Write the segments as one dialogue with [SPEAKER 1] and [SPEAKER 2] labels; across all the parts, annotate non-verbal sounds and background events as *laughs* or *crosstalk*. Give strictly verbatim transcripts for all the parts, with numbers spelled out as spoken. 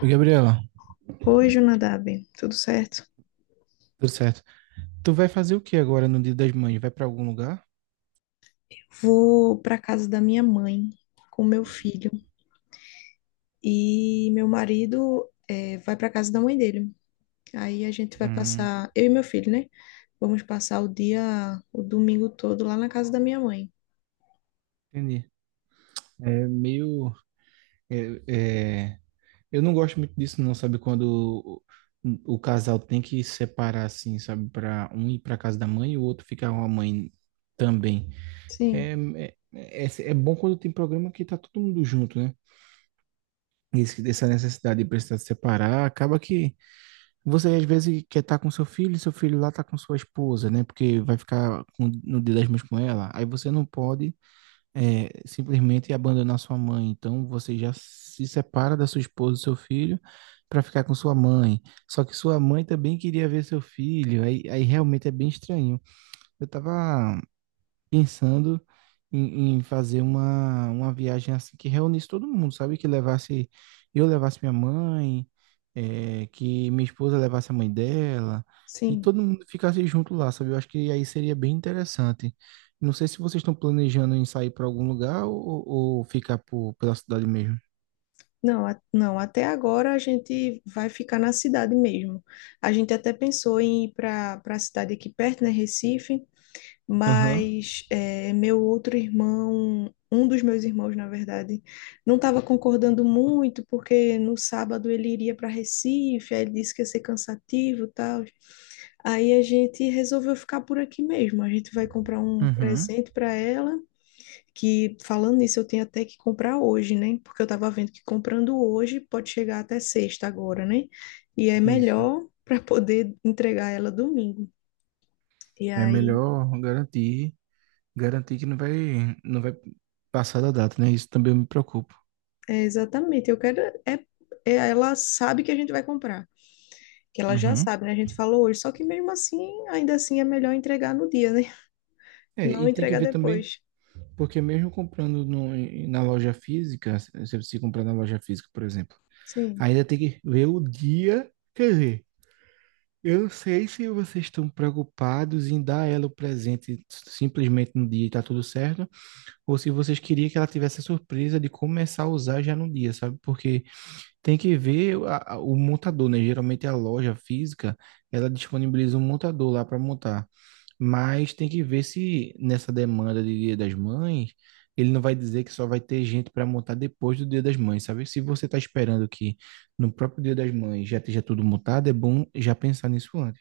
[SPEAKER 1] Ô, Gabriela,
[SPEAKER 2] Oi, Jonadab, tudo certo?
[SPEAKER 1] tudo certo. Tu vai fazer o que agora no Dia das Mães? Vai pra algum lugar?
[SPEAKER 2] Vou para casa da minha mãe com meu filho e meu marido eh, vai para casa da mãe dele. Aí a gente vai
[SPEAKER 1] Hum,
[SPEAKER 2] passar, eu e meu filho, né? Vamos passar o dia, o domingo todo lá na casa da minha mãe.
[SPEAKER 1] entendi. É meio. é- é- Eu não gosto muito disso, não, sabe? Quando o, o casal tem que separar, assim, sabe? Pra um ir pra casa da mãe e o outro ficar com a mãe também. É,
[SPEAKER 2] Sim,
[SPEAKER 1] é, é, é bom quando tem programa que tá todo mundo junto, né? Esse- Essa necessidade de precisar separar acaba que. Você às vezes quer estar com seu filho, e seu filho lá tá com sua esposa, né? Porque vai ficar com- no dia das mães com ela. Aí você não pode é, simplesmente abandonar sua mãe. Então você já se separa da sua esposa, do seu filho, para ficar com sua mãe. Só que sua mãe também queria ver seu filho. Aí, aí realmente é bem estranho. Eu tava pensando em, em fazer uma, uma viagem assim que reunisse todo mundo, sabe? Que levasse, eu levasse minha mãe, eh, que minha esposa levasse a mãe dela, e
[SPEAKER 2] sim.
[SPEAKER 1] todo mundo ficasse junto lá, sabe? Eu acho que aí seria bem interessante. Não sei se vocês estão planejando em sair para algum lugar ou, ou ficar por, pela cidade mesmo.
[SPEAKER 2] Não, a- não, até agora a gente vai ficar na cidade mesmo. A gente até pensou em ir para para a cidade aqui perto, né, Recife,
[SPEAKER 1] Aham,
[SPEAKER 2] mas é, meu outro irmão, um dos meus irmãos, na verdade, não estava concordando muito, porque no sábado ele iria para Recife, aí ele disse que ia ser cansativo e tal. Aí a gente resolveu ficar por aqui mesmo. A gente vai comprar um
[SPEAKER 1] uhum,
[SPEAKER 2] presente para ela, que falando nisso, eu tenho até que comprar hoje, né? Porque eu estava vendo que comprando hoje pode chegar até sexta agora, né? E é
[SPEAKER 1] isso.
[SPEAKER 2] melhor para poder entregar ela domingo. E
[SPEAKER 1] É
[SPEAKER 2] aí
[SPEAKER 1] melhor garantir, garantir que não vai, não vai passar da data, né? Isso também eu me preocupo.
[SPEAKER 2] é, exatamente. Eu quero. É, é- ela sabe que a gente vai comprar. Que ela já
[SPEAKER 1] Uhum.
[SPEAKER 2] sabe, né? A gente falou hoje. Só que mesmo assim, ainda assim é melhor entregar no dia, né? *laughs*
[SPEAKER 1] É,
[SPEAKER 2] Não
[SPEAKER 1] e tem que
[SPEAKER 2] entregar
[SPEAKER 1] ver também.
[SPEAKER 2] depois.
[SPEAKER 1] Porque mesmo comprando no- em- na loja física, se você comprar na loja física, por exemplo,
[SPEAKER 2] Sim.
[SPEAKER 1] ainda tem que ver o dia. Quer dizer, eu não sei se vocês estão preocupados em dar ela o presente simplesmente no dia e tá tudo certo, ou se vocês queriam que ela tivesse a surpresa de começar a usar já no dia, sabe? Porque tem que ver a- a- o montador, né? Geralmente a loja física, ela disponibiliza um montador lá para montar. Mas tem que ver se nessa demanda de Dia das Mães, ele não vai dizer que só vai ter gente para montar depois do Dia das Mães, sabe? Se você está esperando que no próprio Dia das Mães já esteja tudo montado, é bom já pensar nisso antes.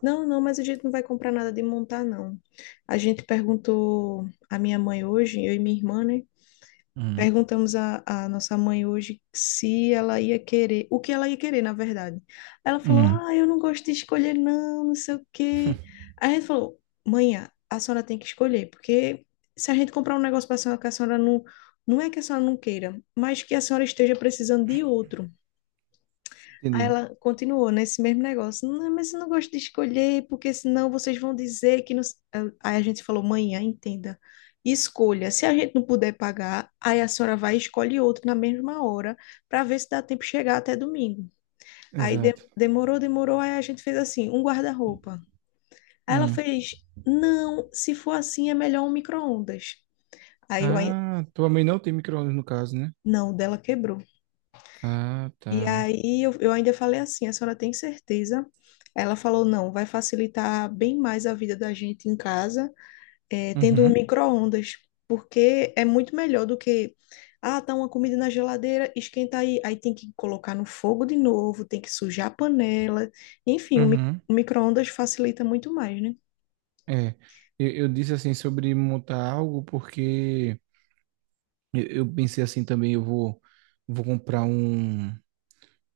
[SPEAKER 2] Não, não, mas a gente não vai comprar nada de montar, não. A gente perguntou à minha mãe hoje, eu e minha irmã, né?
[SPEAKER 1] Hum.
[SPEAKER 2] Perguntamos à, à nossa mãe hoje se ela ia querer, o que ela ia querer, na verdade. Ela falou:
[SPEAKER 1] Hum.
[SPEAKER 2] "Ah, eu não gosto de escolher, não, não sei o quê."
[SPEAKER 1] *laughs*
[SPEAKER 2] Aí a gente falou: "Mãe, a a senhora tem que escolher, porque se a gente comprar um negócio para a senhora que a senhora não. Não é que a senhora não queira, mas que a senhora esteja precisando de outro." Aí
[SPEAKER 1] Entendi.
[SPEAKER 2] ela continuou nesse mesmo negócio. "Não, mas eu não gosto de escolher, porque senão vocês vão dizer que não. s-" Aí a gente falou, mãe, ah, entenda. Escolha. Se a gente não puder pagar, aí a senhora vai e escolhe outro na mesma hora, para ver se dá tempo de chegar até domingo. Aí de-
[SPEAKER 1] Exato.
[SPEAKER 2] demorou, demorou, aí a gente fez assim, um guarda-roupa. Aí ela
[SPEAKER 1] Hum.
[SPEAKER 2] fez, não, se for assim é melhor um micro-ondas. Aí eu, ai-
[SPEAKER 1] Ah, tua mãe não tem micro-ondas no caso, né?
[SPEAKER 2] não, o dela quebrou.
[SPEAKER 1] Ah,
[SPEAKER 2] E
[SPEAKER 1] tá.
[SPEAKER 2] aí eu, eu ainda falei assim, a senhora tem certeza? Ela falou, não, vai facilitar bem mais a vida da gente em casa, eh, tendo um
[SPEAKER 1] Uhum.
[SPEAKER 2] micro-ondas, porque é muito melhor do que, ah, tá uma comida na geladeira, esquenta aí, aí tem que colocar no fogo de novo, tem que sujar a panela, enfim, o, mi
[SPEAKER 1] Uhum.
[SPEAKER 2] o micro-ondas facilita muito mais, né?
[SPEAKER 1] É, eu, eu disse assim sobre montar algo porque eu, eu pensei assim também, eu vou vou comprar um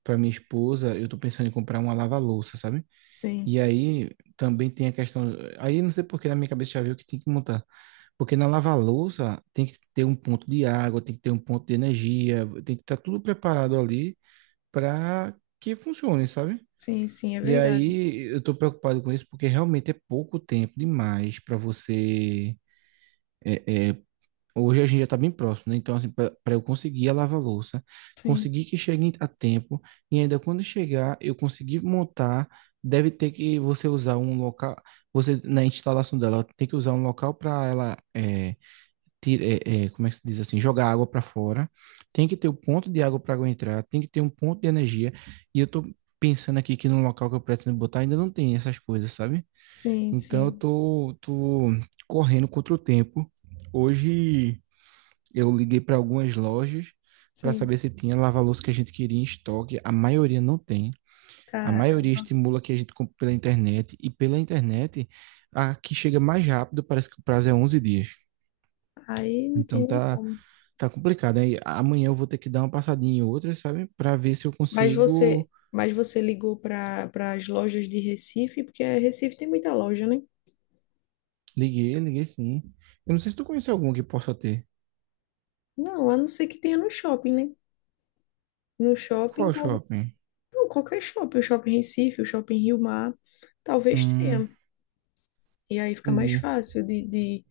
[SPEAKER 1] para minha esposa, eu tô pensando em comprar uma lava-louça, sabe?
[SPEAKER 2] Sim,
[SPEAKER 1] E aí também tem a questão, aí não sei por que na minha cabeça já veio que tem que montar, porque na lava-louça tem que ter um ponto de água, tem que ter um ponto de energia, tem que estar tudo preparado ali para que funcione, sabe?
[SPEAKER 2] sim, sim, é
[SPEAKER 1] E
[SPEAKER 2] verdade.
[SPEAKER 1] aí eu tô preocupado com isso porque realmente é pouco tempo demais para você é, hoje a gente já está bem próximo, né? Então, assim, para eu conseguir a lava-louça,
[SPEAKER 2] Sim,
[SPEAKER 1] conseguir que chegue a tempo, e ainda quando chegar, eu conseguir montar, deve ter que você usar um local, você na instalação dela, tem que usar um local para ela, é, tira, é, é, como é que se diz assim, jogar água para fora, tem que ter o ponto de água para água entrar, tem que ter um ponto de energia, e eu tô pensando aqui que no local que eu pretendo botar ainda não tem essas coisas, sabe?
[SPEAKER 2] sim,
[SPEAKER 1] Então, eu
[SPEAKER 2] sim,
[SPEAKER 1] tô, tô correndo contra o tempo. Hoje. Eu liguei para algumas lojas para
[SPEAKER 2] sim.
[SPEAKER 1] saber se tinha lava-louça que a gente queria em estoque. A maioria não tem. A
[SPEAKER 2] Cara,
[SPEAKER 1] maioria estimula que a gente compre pela internet. E pela internet, a que chega mais rápido, parece que o prazo é onze dias.
[SPEAKER 2] aí não
[SPEAKER 1] Então
[SPEAKER 2] tem nem
[SPEAKER 1] tá,
[SPEAKER 2] como.
[SPEAKER 1] tá complicado. Aí amanhã eu vou ter que dar uma passadinha em outras, sabe? Para ver se eu
[SPEAKER 2] Mas você,
[SPEAKER 1] consigo.
[SPEAKER 2] mas você ligou para para as lojas de Recife, porque eh, Recife tem muita loja, né?
[SPEAKER 1] Liguei, liguei sim. Eu não sei se tu conhece algum que possa ter.
[SPEAKER 2] Não, a não ser que tenha no shopping, né? No shopping,
[SPEAKER 1] Qual
[SPEAKER 2] talvez.
[SPEAKER 1] shopping?
[SPEAKER 2] Não, qualquer shopping, o shopping Recife, o shopping Rio Mar, talvez
[SPEAKER 1] Hum,
[SPEAKER 2] tenha. E aí fica mais
[SPEAKER 1] entendi.
[SPEAKER 2] fácil de, de,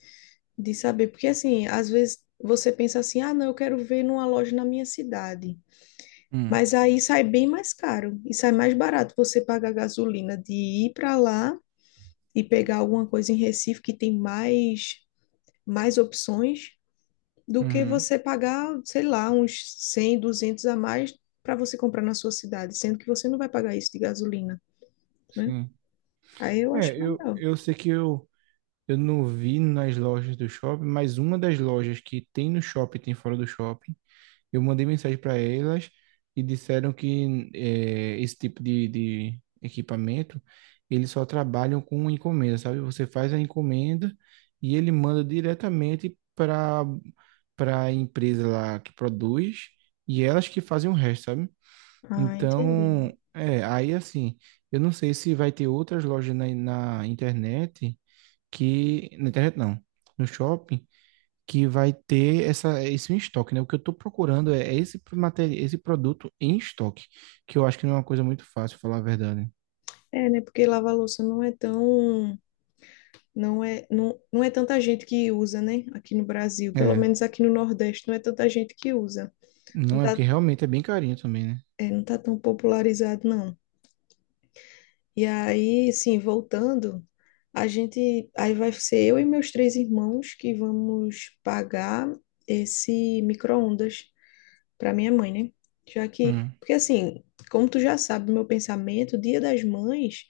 [SPEAKER 2] de saber. Porque assim, às vezes você pensa assim, ah, não, eu quero ver numa loja na minha cidade.
[SPEAKER 1] Hum,
[SPEAKER 2] Mas aí sai bem mais caro e sai mais barato você pagar gasolina de ir para lá e pegar alguma coisa em Recife que tem mais mais opções do que
[SPEAKER 1] uhum,
[SPEAKER 2] você pagar, sei lá, uns cem, duzentos a mais para você comprar na sua cidade, sendo que você não vai pagar isso de gasolina, né?
[SPEAKER 1] sim.
[SPEAKER 2] Aí eu acho
[SPEAKER 1] É, eu,
[SPEAKER 2] melhor.
[SPEAKER 1] eu sei que eu Eu não vi nas lojas do shopping, mas uma das lojas que tem no shopping, tem fora do shopping. Eu mandei mensagem para elas e disseram que eh, esse tipo de, de equipamento, eles só trabalham com encomenda, sabe? Você faz a encomenda e ele manda diretamente para para a empresa lá que produz e elas que fazem o resto, sabe?
[SPEAKER 2] Ah, entendi.
[SPEAKER 1] Então, é, aí assim, eu não sei se vai ter outras lojas na na internet que na internet não, no shopping que vai ter essa esse em estoque, né? O que eu estou procurando é é esse material, esse produto em estoque, que eu acho que não é uma coisa muito fácil, falar a verdade.
[SPEAKER 2] É, né? Porque lavar louça não é tão, não é, não, não é tanta gente que usa, né? Aqui no Brasil, pelo
[SPEAKER 1] É,
[SPEAKER 2] menos aqui no Nordeste, não é tanta gente que usa. Não
[SPEAKER 1] não é
[SPEAKER 2] tá,
[SPEAKER 1] porque realmente é bem carinho também, né?
[SPEAKER 2] é, não tá tão popularizado, não. E aí, assim, voltando, a gente, aí vai ser eu e meus três irmãos que vamos pagar esse micro-ondas para minha mãe, né? Já que,
[SPEAKER 1] Hum,
[SPEAKER 2] porque assim, como tu já sabe, meu pensamento, Dia das Mães,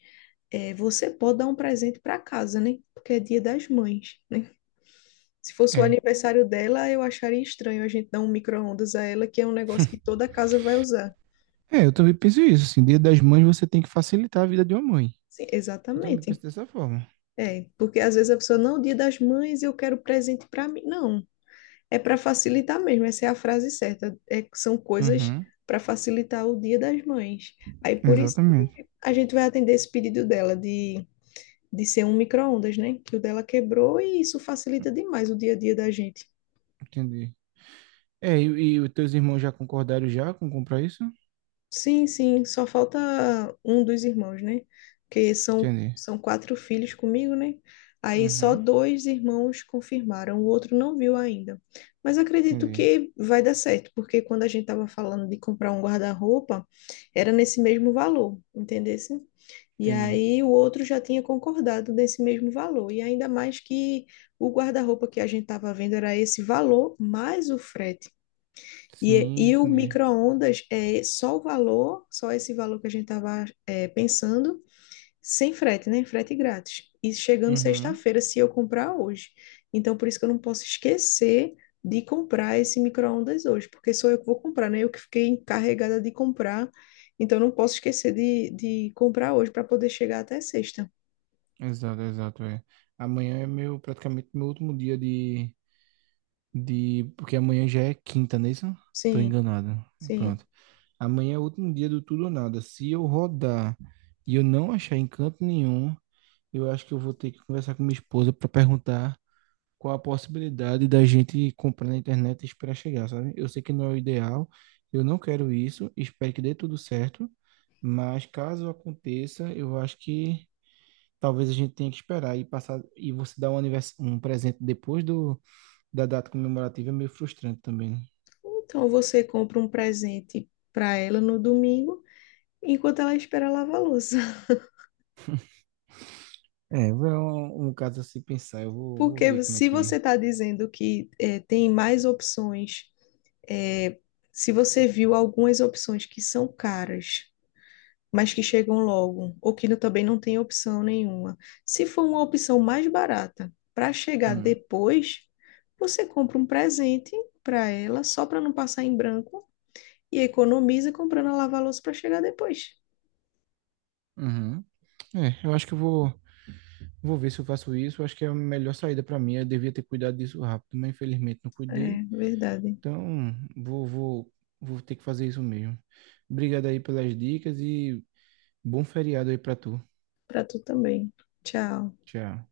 [SPEAKER 2] é, você pode dar um presente para casa, né? Porque é Dia das Mães, né? Se fosse o
[SPEAKER 1] é.
[SPEAKER 2] aniversário dela, eu acharia estranho a gente dar um micro-ondas a ela, que é um negócio que
[SPEAKER 1] *laughs*
[SPEAKER 2] toda casa vai usar.
[SPEAKER 1] É, eu também penso isso, assim, Dia das Mães você tem que facilitar a vida de uma mãe.
[SPEAKER 2] Sim,
[SPEAKER 1] Eu também penso
[SPEAKER 2] exatamente.
[SPEAKER 1] dessa forma.
[SPEAKER 2] É, porque às vezes a pessoa, não, Dia das Mães, eu quero presente para mim. Não, é para facilitar mesmo, essa é a frase certa. É, são coisas
[SPEAKER 1] Uhum,
[SPEAKER 2] para facilitar o Dia das Mães. Aí por isso
[SPEAKER 1] exatamente.
[SPEAKER 2] que a gente vai atender esse pedido dela de, de ser um micro-ondas, né? Que o dela quebrou e isso facilita demais o dia a dia da gente.
[SPEAKER 1] Entendi. É, e, e os teus irmãos já concordaram já com comprar isso?
[SPEAKER 2] Sim, sim, só falta um dos irmãos, né? Porque são,
[SPEAKER 1] Entendi.
[SPEAKER 2] são quatro filhos comigo, né? Aí só
[SPEAKER 1] Uhum,
[SPEAKER 2] dois irmãos confirmaram, o outro não viu ainda. Mas acredito
[SPEAKER 1] entendi,
[SPEAKER 2] que vai dar certo, porque quando a gente estava falando de comprar um guarda-roupa, era nesse mesmo valor, entendesse? E
[SPEAKER 1] entendi.
[SPEAKER 2] aí o outro já tinha concordado nesse mesmo valor. E ainda mais que o guarda-roupa que a gente estava vendo era esse valor mais o frete. E,
[SPEAKER 1] Sim,
[SPEAKER 2] e o
[SPEAKER 1] entendi.
[SPEAKER 2] micro-ondas é só o valor, só esse valor que a gente estava pensando, sem frete, né? Frete grátis. E chegando
[SPEAKER 1] Uhum,
[SPEAKER 2] sexta-feira, se eu comprar hoje. Então, por isso que eu não posso esquecer de comprar esse micro-ondas hoje, porque sou eu que vou comprar, né? Eu que fiquei encarregada de comprar. Então, eu não posso esquecer de, de comprar hoje para poder chegar até sexta.
[SPEAKER 1] exato, exato, é. Amanhã é meu, praticamente meu último dia de, de, porque amanhã já é quinta, não é isso? Tô
[SPEAKER 2] Sim,
[SPEAKER 1] enganado.
[SPEAKER 2] sim.
[SPEAKER 1] Pronto. Amanhã é o último dia do tudo ou nada. Se eu rodar e eu não achar encanto nenhum, eu acho que eu vou ter que conversar com minha esposa para perguntar qual a possibilidade da gente comprar na internet e esperar chegar, sabe? Eu sei que não é o ideal, eu não quero isso, espero que dê tudo certo, mas caso aconteça, eu acho que talvez a gente tenha que esperar e passar e você dar um, anivers- um presente depois do, da data comemorativa é meio frustrante também, né?
[SPEAKER 2] Então, você compra um presente para ela no domingo, enquanto ela espera lavar a louça.
[SPEAKER 1] É, é um, um caso a se pensar. Eu vou, vou ver
[SPEAKER 2] Porque
[SPEAKER 1] como é
[SPEAKER 2] se
[SPEAKER 1] que.
[SPEAKER 2] você está dizendo que é, tem mais opções, é, se você viu algumas opções que são caras, mas que chegam logo, ou que não- também não tem opção nenhuma, se for uma opção mais barata para chegar
[SPEAKER 1] Hum,
[SPEAKER 2] depois, você compra um presente para ela, só para não passar em branco, e economiza comprando a lava-louça para chegar depois.
[SPEAKER 1] uhum. É, eu acho que eu vou, vou ver se eu faço isso. Eu acho que é a melhor saída para mim. Eu devia ter cuidado disso rápido, mas infelizmente não cuidei.
[SPEAKER 2] É verdade.
[SPEAKER 1] Então, vou, vou, vou ter que fazer isso mesmo. Obrigado aí pelas dicas e bom feriado aí para tu.
[SPEAKER 2] Para tu também. Tchau.
[SPEAKER 1] Tchau.